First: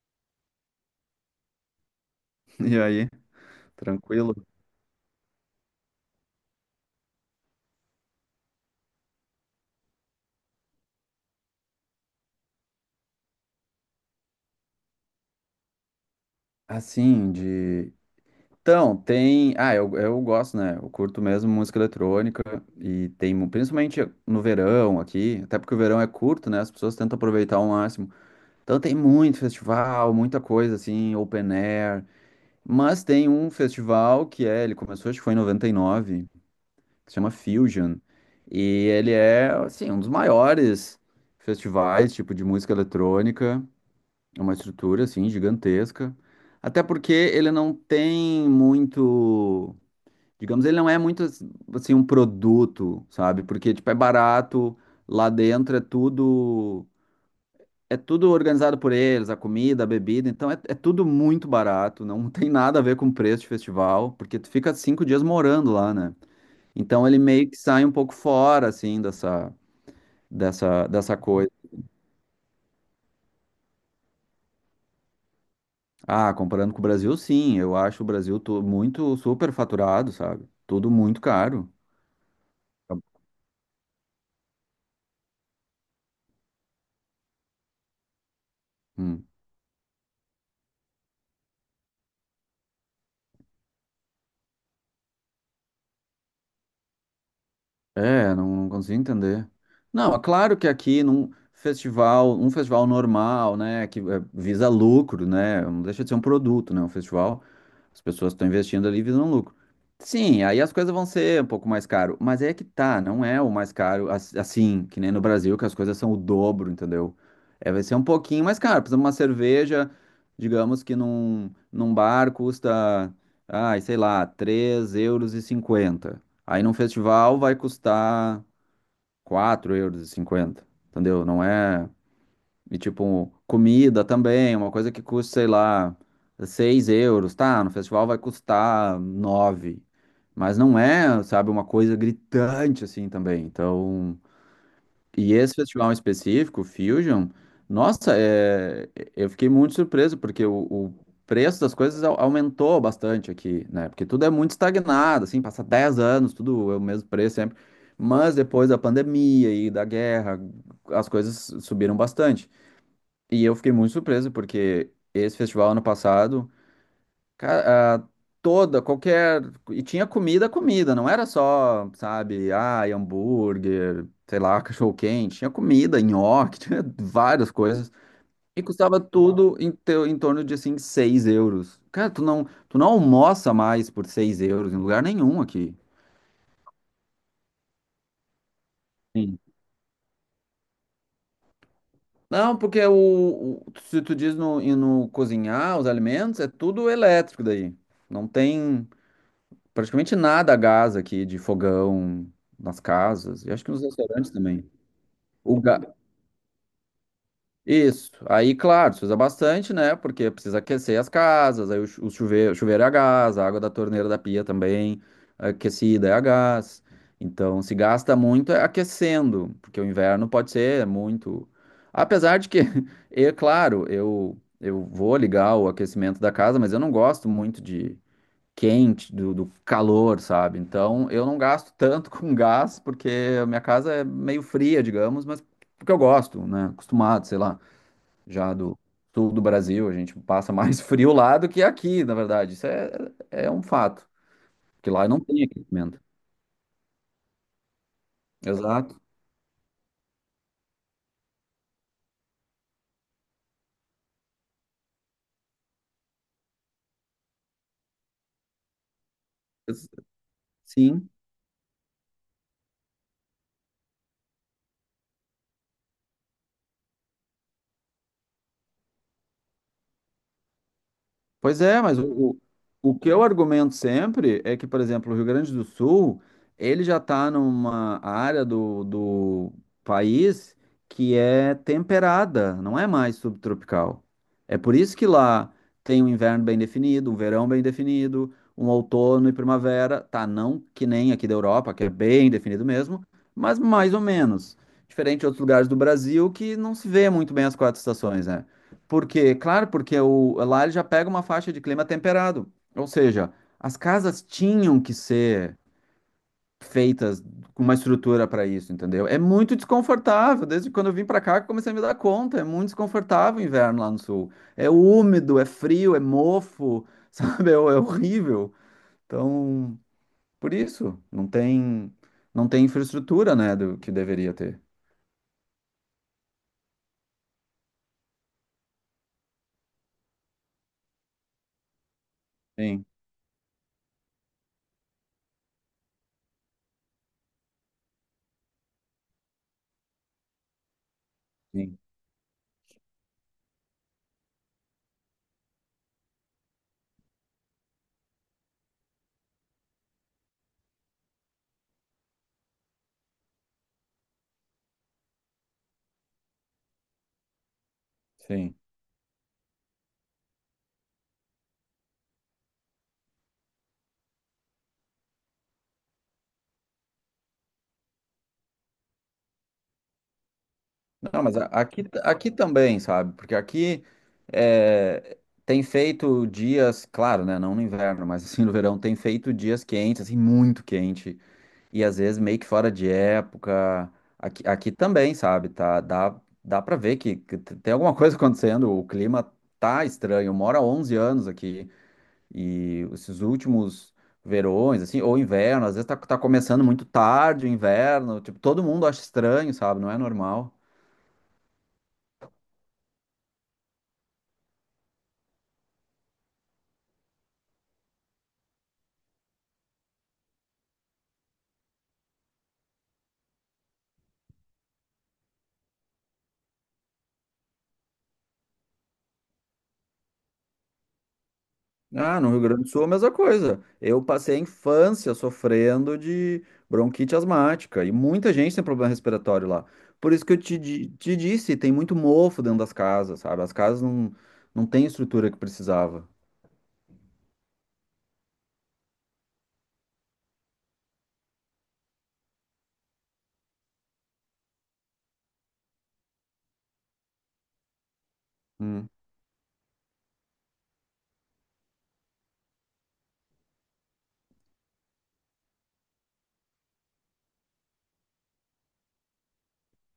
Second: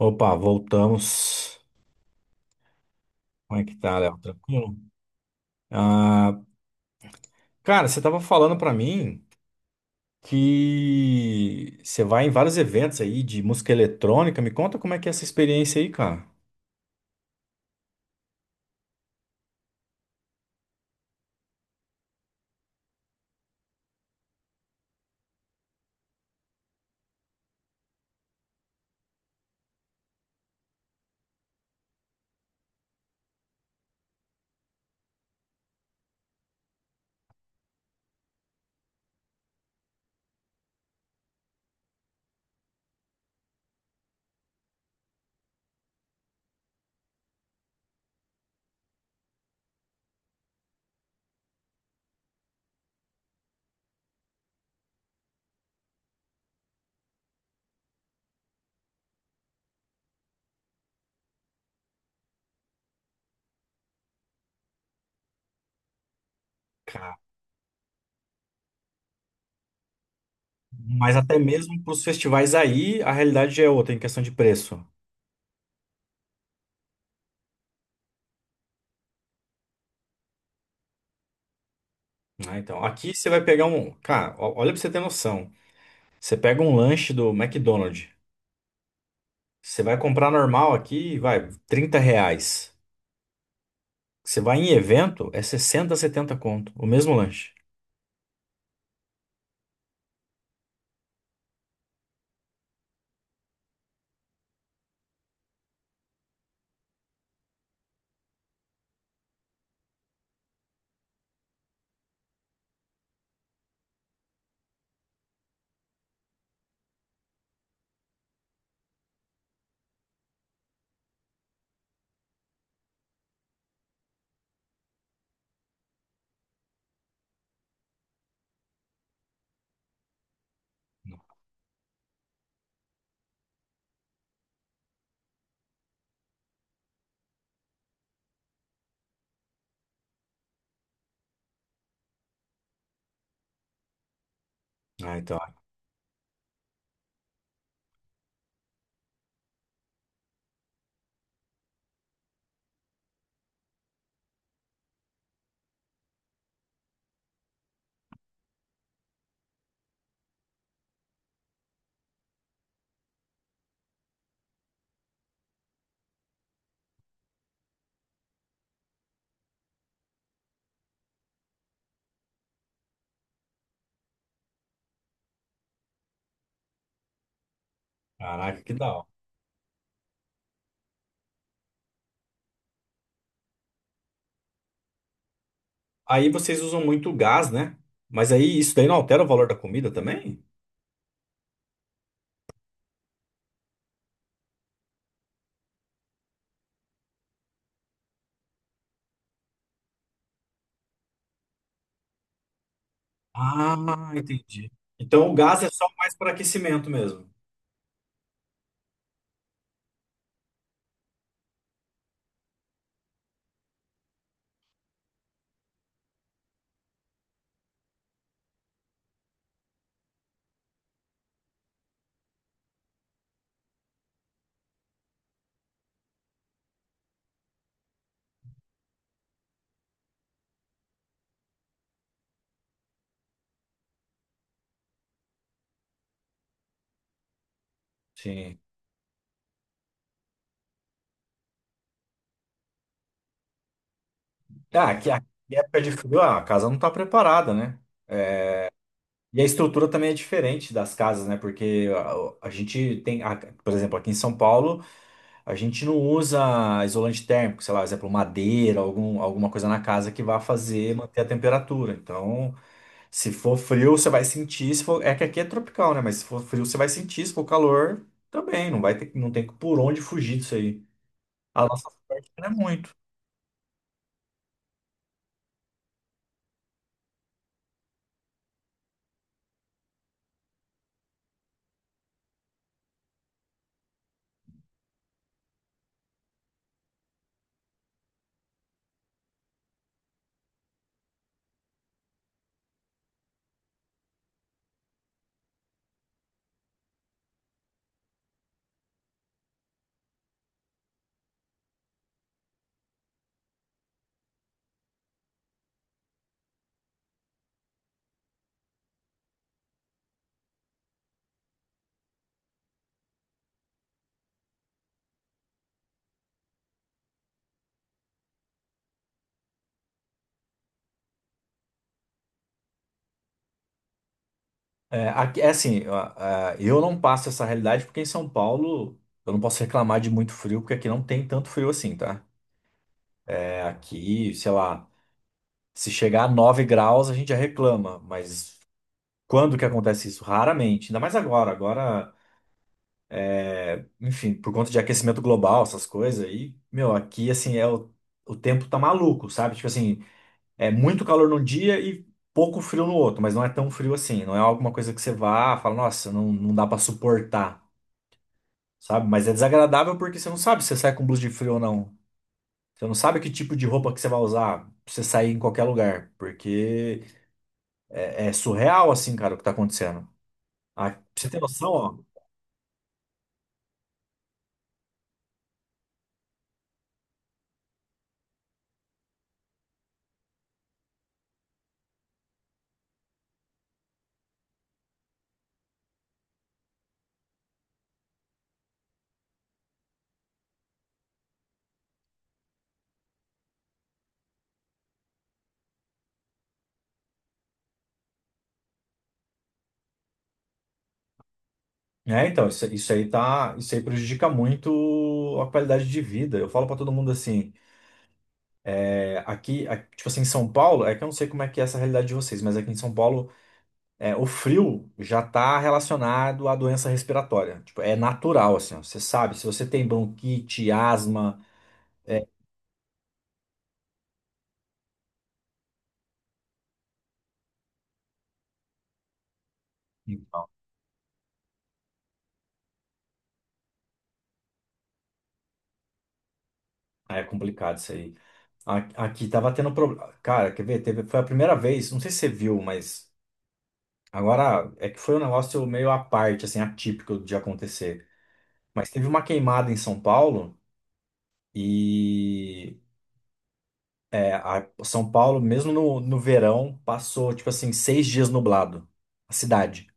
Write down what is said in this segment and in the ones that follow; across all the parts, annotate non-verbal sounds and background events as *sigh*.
Opa, voltamos. E aí, Como é que tá, Léo? tranquilo? Tranquilo? Ah, cara, você tava falando pra mim que você vai em vários eventos aí de música eletrônica. Me conta como é que é essa experiência aí, cara. Assim, de. Então, tem. Ah, eu gosto, né? Eu curto mesmo música eletrônica e tem, principalmente no verão aqui, até porque o verão é curto, né? As pessoas tentam aproveitar ao máximo. Então, tem muito festival, muita coisa assim, open air. Mas tem um festival que é, ele começou, acho que foi em 99, que se chama Fusion. E ele é, assim, um dos maiores festivais, tipo, de música eletrônica. É uma estrutura, assim, gigantesca. Até porque ele não tem muito. Digamos, ele não é muito, assim, um produto, sabe? Porque, tipo, é barato, lá dentro é tudo. É tudo organizado por eles, a comida, a bebida. Então, é tudo muito barato. Não *laughs* tem nada a ver com preço de festival, porque tu fica 5 dias morando lá, né? Então, Cara, ele meio que sai um pouco fora, assim, dessa, dessa, mas dessa até coisa. mesmo pros festivais aí, a realidade já é outra em questão de preço, Ah, comparando com o Brasil, sim. Eu acho o Brasil muito superfaturado, sabe? Tudo muito caro. né? Então, aqui você vai pegar um, cara, olha pra você ter noção. Você pega um lanche do McDonald's, Hum. você vai comprar normal aqui, vai, 30 reais. Você vai em evento, é 60, 70 conto, o mesmo lanche. É, não, não consigo entender. Não, é claro que aqui num festival, um festival normal, né, que visa lucro, né, não deixa de ser um produto, né, um festival. As pessoas estão investindo ali visando lucro. Sim, aí as coisas vão ser um pouco mais caro, mas é que tá, não é o mais caro assim, que nem no Brasil, que as coisas são o dobro, entendeu? É, vai ser um pouquinho mais caro. Por exemplo, uma cerveja, digamos que num bar custa, ai, sei lá, €3,50 Aí num festival vai custar €4,50 entendeu? Não é. E tipo, comida também, uma coisa que custa, sei lá, €6, tá? No festival vai custar nove. Mas não é, sabe, uma coisa gritante assim também. Então, Ah, e então, esse festival em específico, o Fusion, nossa, eu fiquei muito surpreso, porque o preço das coisas aumentou bastante aqui, né? Porque tudo é muito estagnado, assim, passa 10 anos, tudo é o mesmo preço sempre. Mas depois da pandemia e da guerra, as coisas subiram bastante. E eu fiquei muito surpreso, porque esse festival ano passado, cara, toda, qualquer. E tinha comida, comida, não era só, sabe, hambúrguer, sei lá, *laughs* cachorro-quente. Tinha comida, nhoque, *laughs* tinha várias coisas. caraca, E que da custava hora. tudo em torno de, assim, €6. Cara, tu não almoça mais por €6 em lugar nenhum aqui. Aí vocês usam muito gás, né? Mas aí isso daí não altera o Sim. valor da comida também? Não, porque se tu diz no, e no cozinhar os alimentos, é tudo elétrico daí. Não tem. Praticamente nada a gás aqui de fogão nas casas, e acho que nos Ah, restaurantes também. entendi. Então o O gás é ga... só mais para aquecimento mesmo. Isso. Aí, claro, se usa bastante, né? Porque precisa aquecer as casas, aí o chuveiro é a gás, a água da torneira da pia também aquecida é a gás. Então, se gasta muito é aquecendo, porque o inverno pode ser muito. Apesar de que, *laughs* é claro, eu vou ligar o aquecimento da casa, mas eu não gosto muito de quente, do calor, sabe? Então eu não gasto tanto *laughs* com gás, porque a minha casa é meio fria, digamos, mas porque eu gosto, né? Acostumado, sei lá, já Sim. do sul do Brasil, a gente passa mais *laughs* frio lá do que aqui, na verdade. Isso é um fato, Ah, que lá aqui, não aqui tem em época de aquecimento. frio, ah, a casa não está preparada, né? Exato. E a estrutura também é diferente das casas, né? Porque a gente tem, por exemplo, aqui em São Paulo, a gente não usa isolante térmico, sei lá, por exemplo, madeira, algum, alguma coisa na Ex- casa que vá fazer Sim. manter a temperatura. Então, se for frio, você vai sentir. Se for... É que aqui é tropical, né? Mas se for frio, você vai sentir. Se for calor, também. Não vai ter, não tem por onde fugir disso aí. Pois A é, nossa mas sorte o não é muito. o que eu argumento sempre é que, por exemplo, o Rio Grande do Sul, ele já está numa área do país que é temperada, não é mais subtropical. É por isso que lá tem um inverno bem definido, um verão bem definido, um outono e primavera, tá? Não que nem aqui da Europa, que é bem definido mesmo, mas mais ou menos. Diferente de outros lugares do Brasil que não se vê muito bem as quatro estações, né? Por quê? Claro, porque lá ele já pega uma faixa de clima temperado. Ou seja, as casas tinham que ser feitas com uma estrutura para isso, entendeu? É muito desconfortável. Desde quando eu vim para cá, que eu comecei a me dar conta. É muito desconfortável o inverno lá no sul. É úmido, é frio, é mofo, *laughs* sabe? É horrível. Então, por isso, não tem infraestrutura, né, do que deveria ter. É, aqui, é assim, eu não passo essa realidade porque em São Paulo eu não posso reclamar de muito frio, porque aqui não tem tanto frio assim, tá? Sim, É, aqui, sei lá, se chegar a 9 graus a gente já reclama, mas quando que acontece isso? Raramente. Ainda mais agora. sim, Agora, enfim, por conta de aquecimento global, essas coisas, e, meu, aqui, assim, o tempo tá maluco, sabe? Tipo assim, é muito calor num dia e pouco frio no outro, mas não é tão frio assim, não é alguma coisa que você vá, fala, nossa, não, não dá pra suportar, sim. sabe? Mas é desagradável porque você não sabe se você sai com blusa de frio ou não. Você não sabe que tipo de roupa que você vai usar pra você sair em qualquer lugar, porque é, é surreal, assim, cara, o que tá acontecendo. Ah, pra Não, você mas ter a- noção, aqui, ó. aqui também, sabe? Porque aqui é, tem feito dias, claro, né? Não no inverno, mas assim *laughs* no verão, tem feito dias quentes, assim, muito quente. E às vezes meio que fora de época. Aqui também, sabe? Tá, dá pra ver tem alguma coisa *laughs* acontecendo. O clima tá estranho. Eu moro há 11 anos aqui. E esses últimos verões, assim, ou inverno, às vezes tá começando muito tarde o inverno. Tipo, todo mundo acha estranho, sabe? Não é normal. É, então, isso aí tá, isso aí prejudica muito a qualidade de vida. Eu falo pra todo mundo assim, é, aqui, tipo assim, em São Paulo, é que eu não sei como é que é essa realidade de vocês, mas aqui em São Paulo, é, o frio já tá relacionado à doença respiratória. Tipo, é natural, assim, ó, você sabe, se você tem bronquite, asma, Ah, no Rio Grande do Sul é a mesma coisa. Eu passei a infância sofrendo de bronquite asmática e muita gente tem problema respiratório lá. Por isso que eu então, te disse, tem muito mofo dentro das casas, sabe? As casas não têm estrutura que precisava. é complicado isso aí. A- Aqui tava tendo problema. Cara, quer ver? Teve, foi a primeira vez, não sei se você viu, mas agora é que foi um negócio meio à parte, assim, atípico de acontecer. Hum. Mas teve uma queimada em São Paulo e é, São Paulo, mesmo no verão, passou tipo assim 6 dias nublado, a cidade.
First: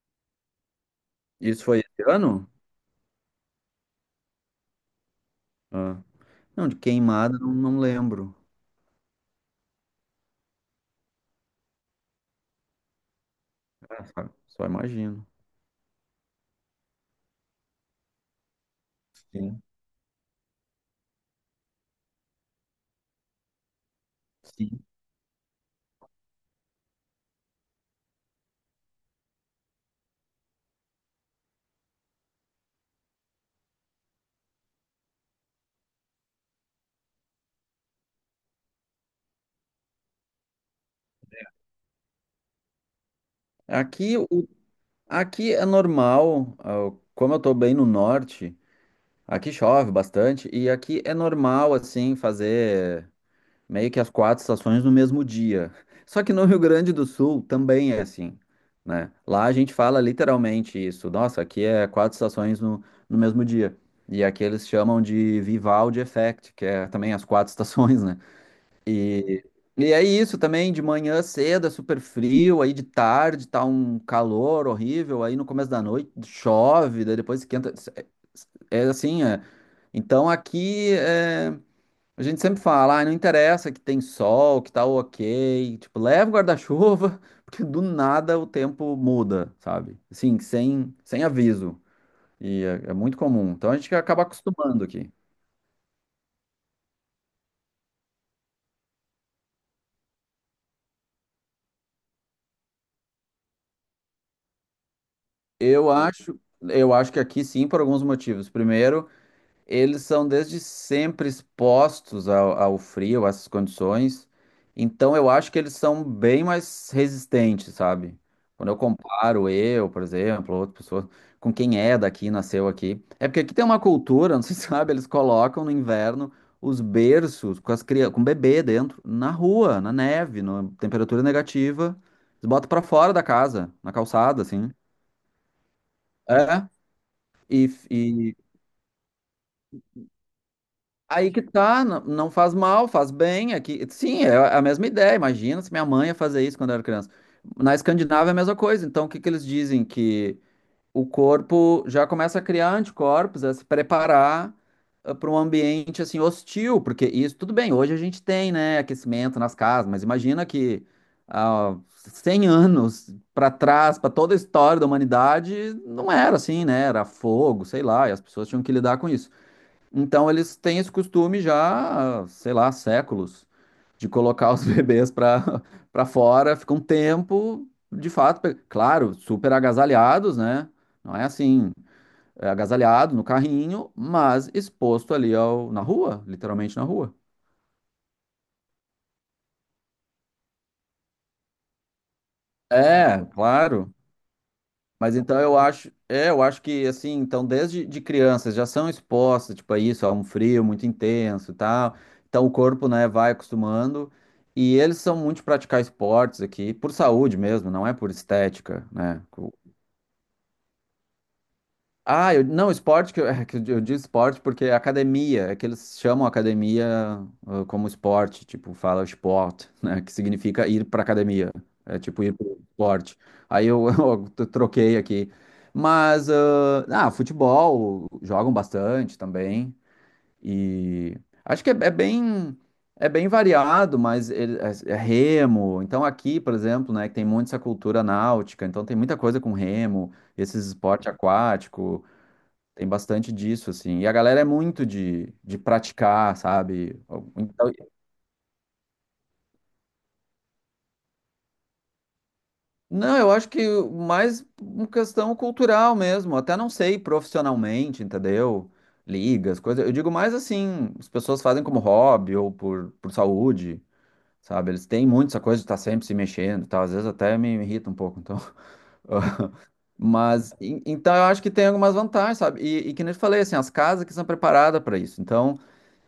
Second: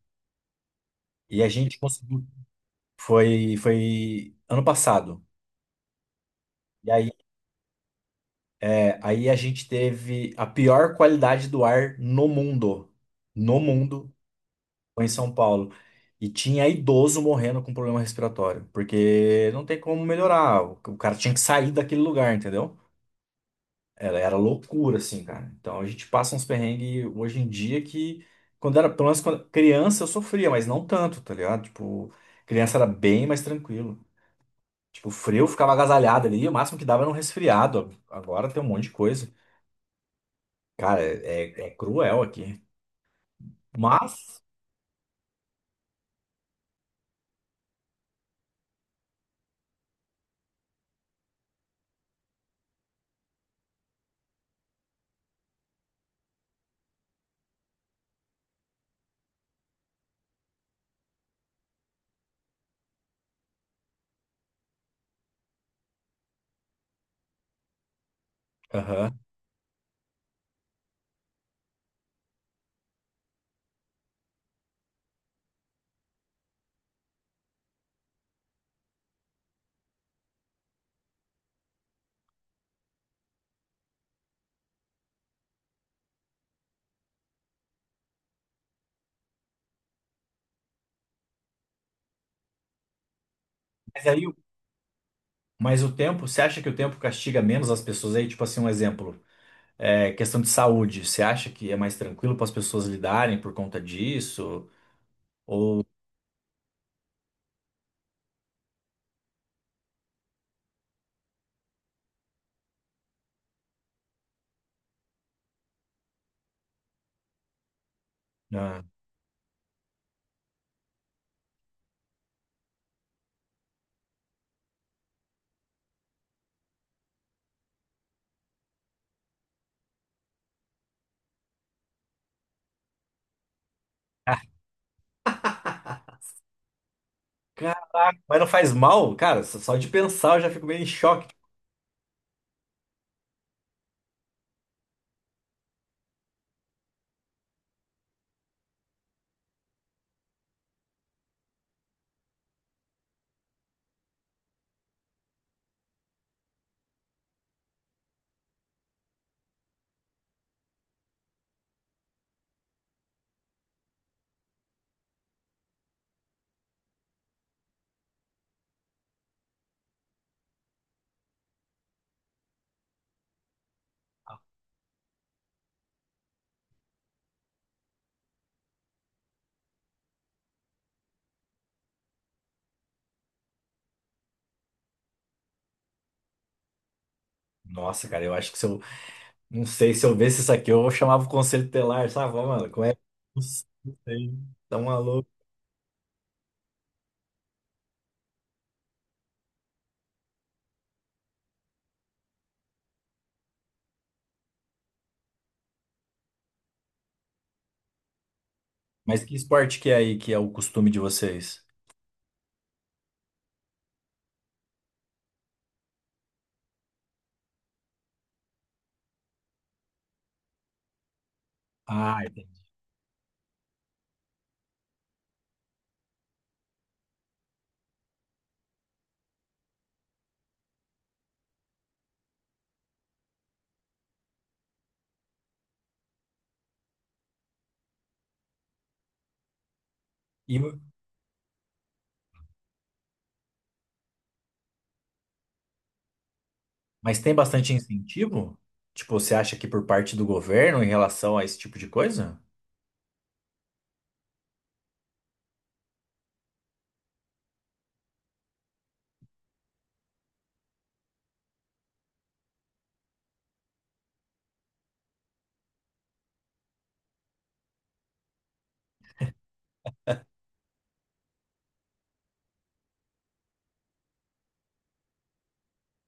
E a Isso gente foi esse conseguiu. ano? Foi, foi ano passado. Ah. Não, de E aí, queimada não, não lembro. é, aí a gente teve a pior qualidade do ar no mundo. No É, mundo, sabe? Só foi em imagino. São Paulo. E tinha idoso morrendo com problema respiratório, porque Sim, não tem como melhorar. O cara tinha que sair daquele lugar, entendeu? Ela era sim. loucura, assim, cara. Então a gente passa uns perrengues hoje em dia que, quando era, pelo menos quando criança, eu sofria, mas não tanto, tá ligado? Tipo, criança era bem mais tranquilo. Tipo, frio eu ficava agasalhado ali, o máximo que dava era um resfriado. Agora tem um monte de coisa. Cara, é, é cruel aqui. Aqui, Mas, o, aqui é normal, como eu tô bem no norte. Aqui chove bastante e aqui é normal, assim, fazer meio que as quatro estações no mesmo dia. *laughs* Só que no Rio Grande do Sul também é assim, né? Lá a gente fala literalmente isso. Nossa, aqui é quatro estações no mesmo dia. E aqui eles chamam de Vivaldi Effect, que é também as quatro *laughs* estações, né? aham. E, e é isso também, de manhã cedo é super frio, aí de tarde tá um calor horrível, aí no começo da noite chove, daí depois esquenta. É assim, é. Então aqui a gente sempre fala, não interessa que tem sol, que tá ok, tipo, leva o guarda-chuva, *laughs* porque do nada o tempo muda, sabe? Assim, sem aviso. E é muito comum. Então a gente Mas acaba aí, acostumando aqui. mas o tempo, você acha que o tempo castiga menos as pessoas aí? Tipo assim, um exemplo. É, questão de saúde, você acha que é mais tranquilo para as pessoas lidarem por conta disso? Eu acho, eu acho que aqui sim, por alguns motivos. Primeiro, eles são desde sempre expostos ao frio, a essas condições. Então eu acho que eles são bem mais resistentes, sabe? Quando eu Ah. comparo eu, por exemplo, outra pessoa com quem é daqui, nasceu aqui. É porque aqui tem uma cultura, não sei *laughs* se sabe, eles colocam no inverno os berços com as crianças, com o bebê dentro, na rua, na neve, na temperatura negativa. Eles botam pra fora da casa, na calçada, assim. É. Caraca, E, mas não faz mal? Cara, só de pensar eu já fico meio em aí choque. que tá, não, não faz mal, faz bem. Aqui, sim, é a mesma ideia. Imagina se minha mãe ia fazer isso quando eu era criança. Na Escandinávia é a mesma coisa. Então, o que que eles dizem? Que o corpo já começa a criar anticorpos, a se preparar para um ambiente assim hostil, porque isso tudo bem. Hoje a gente tem, né, aquecimento nas casas, mas imagina que há 100 anos para trás, para toda a história da humanidade, não era assim, né? Era fogo, sei lá, e as pessoas tinham que lidar com isso. Então eles têm esse costume já, sei lá, há séculos, de colocar os *laughs* bebês para fora, fica um tempo, de fato, claro, super agasalhados, né? Não é assim, é agasalhado no carrinho, mas exposto ali na rua, literalmente na rua. Nossa, cara, eu acho que se eu. Não sei, se eu visse isso aqui, eu chamava o conselho telar, sabe? Ó, mano, como é? É, Não claro. sei, tá Mas maluco. então eu acho que assim, então desde de crianças já são expostas, tipo, a isso, a um frio muito intenso e tal. Então o corpo, né, vai acostumando. E eles são muito de praticar esportes aqui, por saúde mesmo, não é por estética, né? Mas que esporte que é aí que é o costume de vocês? Ah, eu, não, esporte, que eu, *laughs* é que eu digo esporte porque é academia, é que eles chamam academia como esporte, tipo, fala esporte, né, que significa ir para academia, é tipo Ah, ir para entendi. esporte. Aí eu, *laughs* eu troquei aqui. Mas, futebol, jogam bastante também, e acho que é bem variado, mas é remo, então aqui, por exemplo, né, que tem muito essa cultura náutica, então tem muita coisa com remo, E, esses esporte aquático. Tem bastante disso, assim. E a galera é muito de praticar, sabe? mas tem Então, bastante incentivo? Tipo, você acha que por parte do governo em relação a esse tipo de coisa? não, eu acho que mais uma questão cultural mesmo. Até não sei profissionalmente, entendeu? Ligas, coisas. Eu digo mais assim, as pessoas fazem como hobby ou por saúde, sabe? Eles têm muito essa coisa de estar sempre se mexendo e tal. Às vezes até me irrita um pouco, então. *laughs* Mas, então eu acho que tem algumas vantagens, sabe? E que nem eu te falei, assim, as casas que são preparadas para isso. Então.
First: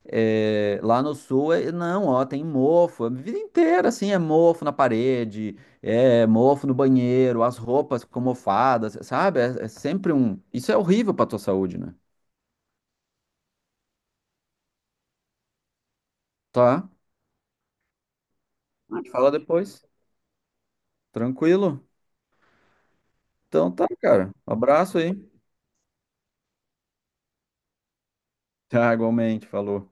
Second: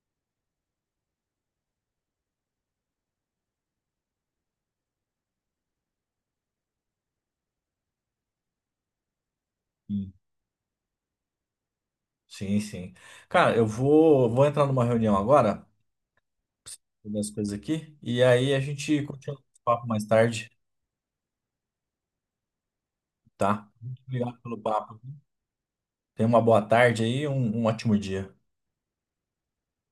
É, lá no sul, não, ó, tem mofo, é a vida inteira, assim, é mofo na parede, é mofo no banheiro, as roupas ficam mofadas, sabe? É sempre Sim, um. Isso é horrível pra tua saúde, né? sim, sim. Cara, eu vou, vou entrar numa reunião agora, Tá? fazer as coisas aqui, e aí a A gente gente fala continua o depois. papo mais tarde. Tranquilo? Tá? Então tá, Muito cara. obrigado Um pelo abraço papo. aí. *laughs* Tenha uma boa tarde aí e um ótimo dia. Tá, igualmente, falou.